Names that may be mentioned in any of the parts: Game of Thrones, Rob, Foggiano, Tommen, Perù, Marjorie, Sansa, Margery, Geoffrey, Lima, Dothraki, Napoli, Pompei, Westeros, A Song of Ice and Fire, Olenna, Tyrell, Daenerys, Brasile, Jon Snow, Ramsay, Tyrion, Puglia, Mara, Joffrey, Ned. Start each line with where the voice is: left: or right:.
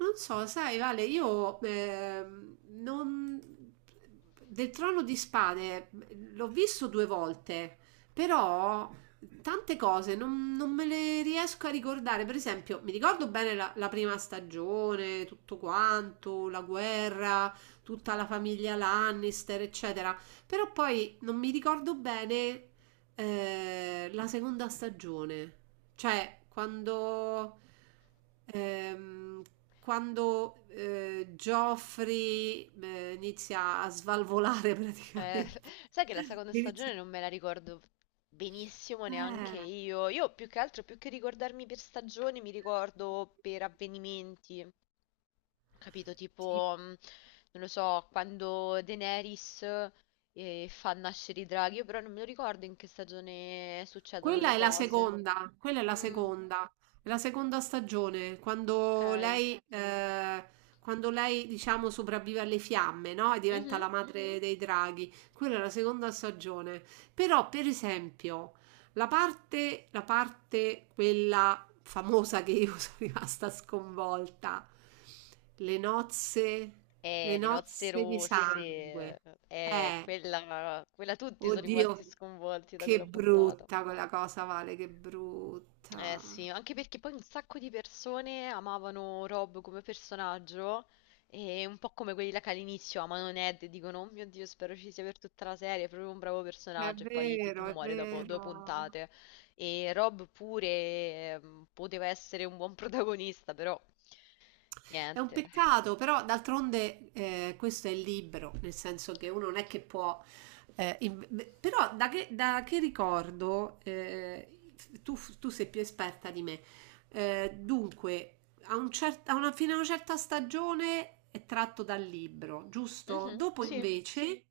right: Non so, sai, Vale, io non... del Trono di Spade l'ho visto due volte, però tante cose non me le riesco a ricordare. Per esempio, mi ricordo bene la prima stagione, tutto quanto, la guerra, tutta la famiglia Lannister, eccetera, però poi non mi ricordo bene la seconda stagione. Cioè, ehm, quando Joffrey inizia a svalvolare
left: Eh,
right: praticamente.
left: sai che la seconda stagione
right: Inizia-
left: non me la ricordo benissimo neanche
right: Eh.
left: io. Io più che altro, più che ricordarmi per stagioni, mi ricordo per avvenimenti, capito?
right: Sì.
left: Tipo, non lo so, quando Daenerys fa nascere i draghi, io però non me lo ricordo in che stagione succedono le
right: Quella è la
left: cose.
right: seconda,
left: Mm,
right: è la seconda stagione,
left: ok.
right: quando lei, diciamo, sopravvive alle fiamme, no? E diventa
left: Mhm.
right: la madre dei draghi. Quella è la seconda stagione. Però, per esempio, la parte, quella famosa che io sono rimasta sconvolta, le nozze, le
left: Le nozze
right: nozze di
left: rosse,
right: sangue. Eh,
left: quella, quella, tutti sono rimasti
right: Oddio,
left: sconvolti da
right: che
left: quella puntata.
right: brutta quella cosa, Vale, che
left: Eh
right: brutta.
left: sì, anche perché poi un sacco di persone amavano Rob come personaggio e un po' come quelli là che all'inizio amano Ned e dicono, oh mio Dio, spero ci sia per tutta la serie, è proprio un bravo
right: È
left: personaggio e poi tipo
right: vero, è
left: muore dopo due
right: vero.
left: puntate. E Rob pure poteva essere un buon protagonista, però
right: È un
left: niente.
right: peccato, però d'altronde questo è il libro, nel senso che uno non è che può. Beh, però da che ricordo, tu sei più esperta di me, dunque, a un cer- a una- fino a una certa stagione è tratto dal libro, giusto?
left: Mhm,
right: Dopo
left: sì.
right: invece,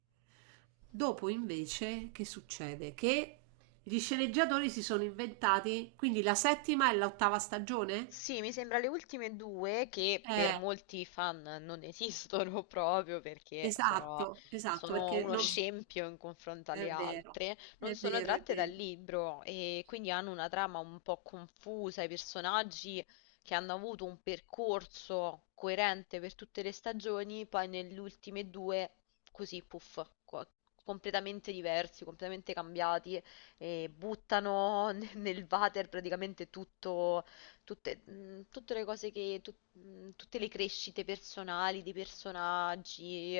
right: dopo invece, che succede? Che gli sceneggiatori si sono inventati, quindi la settima e l'ottava stagione?
left: Sì, mi sembra le ultime due che per molti fan non esistono proprio perché
right: Esatto, esatto,
left: sono
right: perché
left: uno
right: non... s-
left: scempio in confronto alle
right: È vero,
left: altre, non
right: è
left: sono
right: vero, è
left: tratte dal
right: vero.
left: libro e quindi hanno una trama un po' confusa, i personaggi che hanno avuto un percorso coerente per tutte le stagioni, poi nelle ultime due così, puff, completamente diversi, completamente cambiati e buttano nel nel water praticamente tutto tutte le cose che, tutte le crescite personali dei personaggi,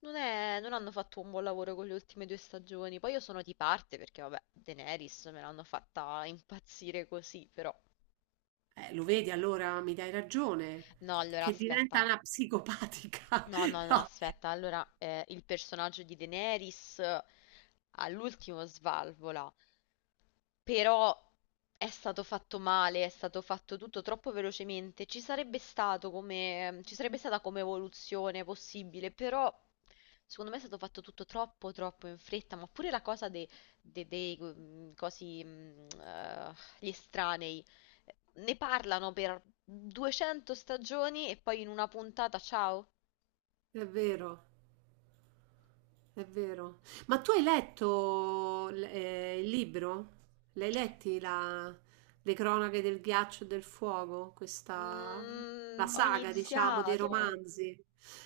left: non hanno fatto un buon lavoro con le ultime due stagioni. Poi io sono di parte perché, vabbè, Daenerys me l'hanno fatta impazzire così, però.
right: Lo vedi allora, mi dai ragione,
left: No, allora
right: che
left: aspetta.
right: diventa una psicopatica.
left: No, no, no,
right: No,
left: aspetta. Allora, il personaggio di Daenerys all'ultimo svalvola. Però è stato fatto male, è stato fatto tutto troppo velocemente. Ci sarebbe stata come evoluzione possibile, però secondo me è stato fatto tutto troppo in fretta. Ma pure la cosa dei cosi, gli estranei, ne parlano per 200 stagioni e poi in una puntata, ciao.
right: è vero. È vero. Ma tu hai letto il libro? L'hai letti le cronache del ghiaccio e del fuoco? Questa, la
left: Mm, ho
right: saga, diciamo, dei
left: iniziato.
right: romanzi.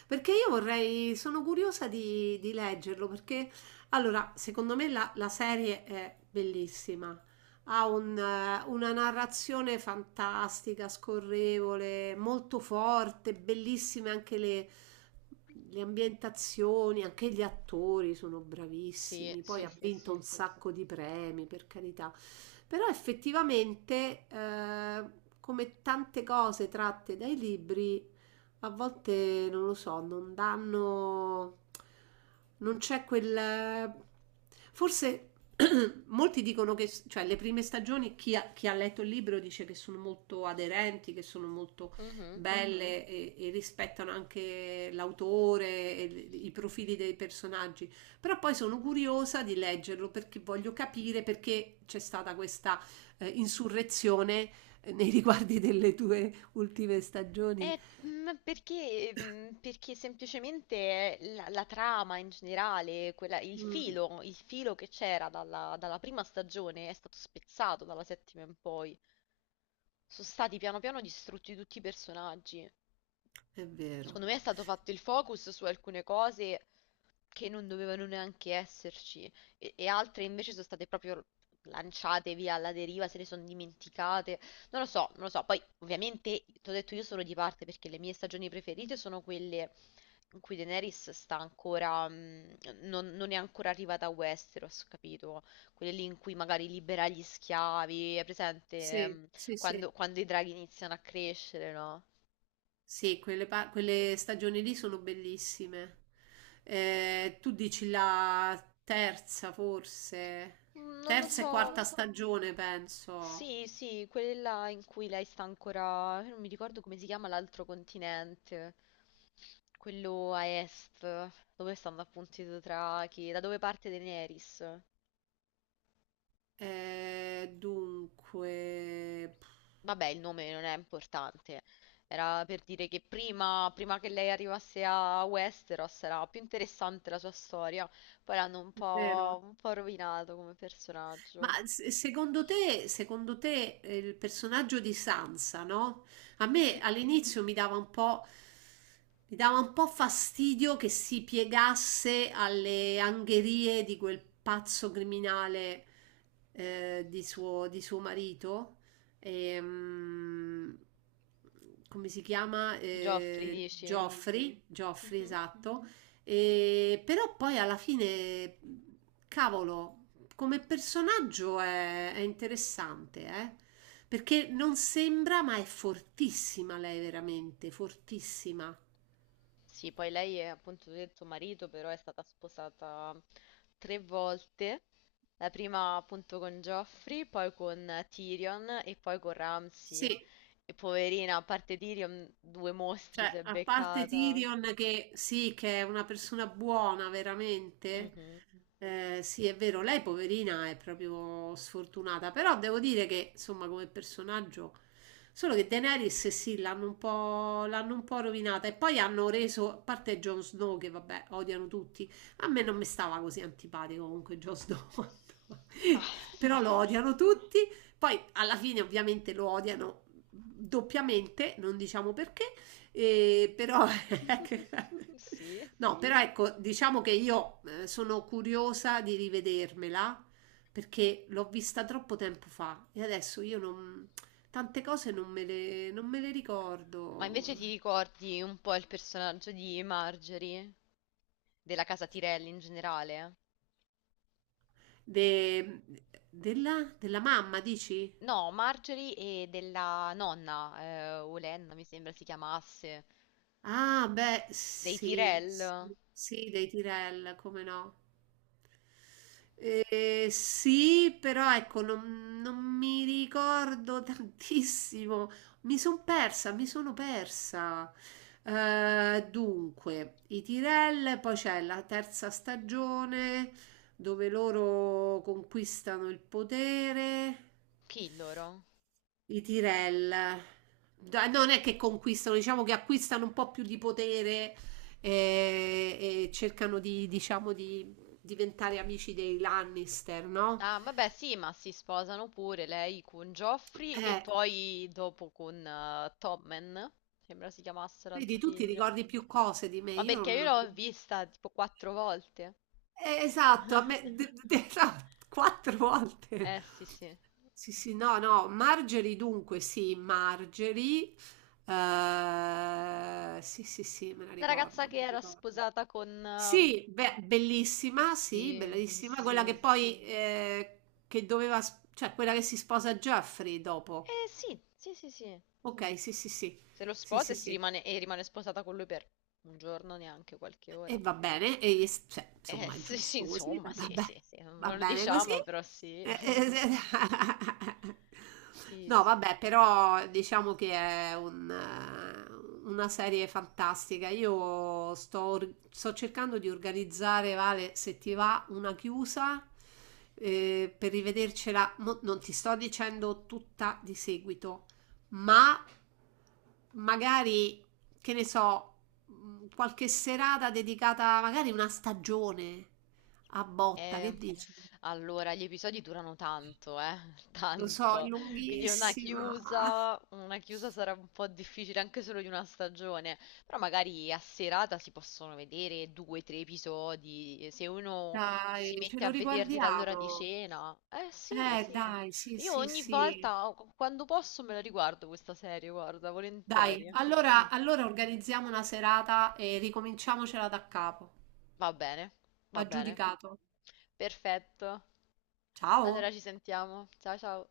right: Perché io vorrei, sono curiosa di leggerlo, perché allora, secondo me la serie è bellissima, ha una narrazione fantastica, scorrevole, molto forte, bellissime anche le ambientazioni, anche gli attori sono
left: Sì,
right: bravissimi. Poi
left: sì,
right: ha
left: sì, sì.
right: vinto un sacco di premi, per carità. Però effettivamente, come tante cose tratte dai libri, a volte non lo so, non danno, non c'è quel. Forse molti dicono che, cioè, le prime stagioni, chi ha letto il libro dice che sono molto aderenti, che sono molto
left: Mhm.
right: belle e rispettano anche l'autore e i profili dei personaggi. Però poi sono curiosa di leggerlo perché voglio capire perché c'è stata questa insurrezione nei riguardi delle tue ultime stagioni.
left: Perché semplicemente la trama in generale, il
right: Mm.
left: il filo che c'era dalla prima stagione è stato spezzato dalla settima in poi, sono stati piano piano distrutti tutti i personaggi.
right: È vero.
left: Secondo me è stato fatto il focus su alcune cose che non dovevano neanche esserci e altre invece sono state proprio lanciate via alla deriva, se ne sono dimenticate. Non lo so, non lo so. Poi, ovviamente, ti ho detto io sono di parte perché le mie stagioni preferite sono quelle in cui Daenerys sta ancora, non è ancora arrivata a Westeros, capito? Quelle lì in cui magari libera gli schiavi, è presente?
right: Sì,
left: ehm,
right: sì, sì.
left: quando, quando i draghi iniziano a crescere, no?
right: Sì, quelle stagioni lì sono bellissime. Tu dici la terza, forse?
left: Mm, non lo
right: Terza e
left: so.
right: quarta stagione, penso.
left: Sì, sì, quella in cui lei sta ancora. Io non mi ricordo come si chiama l'altro continente. Quello a est, dove stanno appunto i Dothraki, da dove parte Daenerys.
right: Dunque.
left: Vabbè, il nome non è importante. Era per dire che prima, prima che lei arrivasse a Westeros era più interessante la sua storia. Poi l'hanno
right: È vero.
left: un po' rovinato come
right: Ma
left: personaggio.
right: secondo te, secondo te, il personaggio di Sansa, no? A me
left: Mhm.
right: all'inizio mi dava un po' fastidio che si piegasse alle angherie di quel pazzo criminale, di suo marito. Ehm, come si chiama?
left: Geoffrey dici?
right: Geoffrey, Geoffrey,
left: Mhm.
right: esatto. Però poi alla fine, cavolo, come personaggio è interessante, eh? Perché non sembra, ma è fortissima lei veramente, fortissima.
left: Sì, poi lei è appunto tu hai detto marito, però è stata sposata tre volte. La prima appunto con Geoffrey, poi con Tyrion e poi con Ramsay.
right: Sì,
left: E poverina, a parte Tyrion, due mostri si
right: cioè,
left: è
right: a parte
left: beccata.
right: Tyrion che sì, che è una persona buona veramente,
left: Mhm.
right: sì, è vero, lei poverina è proprio sfortunata, però devo dire che, insomma, come personaggio, solo che Daenerys eh sì, l'hanno un po' rovinata e poi hanno reso, a parte Jon Snow che vabbè, odiano tutti, a me non mi stava così antipatico comunque Jon Snow,
left: Ma,
right: però lo
left: ma.
right: odiano tutti, poi alla fine ovviamente lo odiano doppiamente, non diciamo perché. E però,
left: Sì.
right: no, però ecco, diciamo che io sono curiosa di rivedermela perché l'ho vista troppo tempo fa e adesso io non, tante cose non me le
left: Ma
right: ricordo.
left: invece ti ricordi un po' il personaggio di Marjorie, della casa Tyrell in generale?
right: De- della, della mamma, dici?
left: No, Marjorie e della nonna, Olenna mi sembra si chiamasse,
right: Ah, beh,
left: dei
right: sì,
left: Tyrell,
right: sì, sì, dei Tirel, come no? Sì, però ecco, non mi ricordo tantissimo. Mi sono persa, mi sono persa. Dunque, i Tyrell, poi c'è la terza stagione dove loro conquistano il potere.
left: chi loro?
right: I Tyrell non è che conquistano, diciamo che acquistano un po' più di potere, eh, e cercano di, diciamo, di diventare amici dei Lannister, no?
left: Ah, vabbè, sì, ma si sposano pure lei con Joffrey e
right: Eh,
left: poi dopo con Tommen, sembra si chiamasse l'altro
right: vedi, tu ti
left: figlio.
right: ricordi più cose di me,
left: Ma
right: io
left: perché io
right: non.
left: l'ho vista tipo quattro volte.
right: Esatto, a me, no, quattro volte.
left: Eh sì, sì.
right: Sì, sì, no, no, Margery dunque, sì, Margery. Sì, sì, sì, me la
left: La ragazza
right: ricordo, me
left: che
right: la
left: era
right: ricordo.
left: sposata con...
right: Sì, beh, bellissima, sì,
left: Sì,
right: bellissima, quella che
left: sì.
right: poi, che doveva, cioè quella che si sposa Jeffrey dopo.
left: Eh sì, sì, sì, sì.
right: Ok, sì, sì, sì,
left: Se lo
right: sì,
left: sposa
right: sì,
left: e, si
right: sì.
left: rimane, e rimane sposata con lui per un giorno, neanche qualche ora.
right: E va bene, cioè, insomma, è
left: Sì, sì,
right: giusto così,
left: insomma,
right: va
left: sì,
right: va
left: sì,
right: bene,
left: sì,
right: va
left: non lo
right: bene così.
left: diciamo, però sì.
right: Eh, eh, se-
left: Sì,
right: No,
left: sì.
right: vabbè, però diciamo che è una serie fantastica. Io sto cercando di organizzare, Vale, se ti va, una chiusa, per rivedercela. Non ti sto dicendo tutta di seguito, ma magari che ne so, qualche serata dedicata magari una stagione a botta,
left: Eh,
right: che dici?
left: allora, gli episodi durano tanto,
right: Lo so, è
left: tanto. Quindi
right: lunghissima.
left: una chiusa sarà un po' difficile anche solo di una stagione. Però magari a serata si possono vedere due, tre episodi. Se uno si
right: Dai, ce
left: mette
right: lo
left: a vederli dall'ora di
right: riguardiamo.
left: cena. Eh sì,
right: Eh,
left: sì.
right: dai, sì,
left: Io
right: sì,
left: ogni
right: sì.
left: volta, o- quando posso, me la riguardo questa serie, guarda,
right: Dai,
left: volentieri.
right: allora, allora organizziamo una serata e ricominciamocela da capo.
left: Va bene, va bene.
right: Aggiudicato.
left: Perfetto.
right: Ciao.
left: Allora ci sentiamo. Ciao ciao.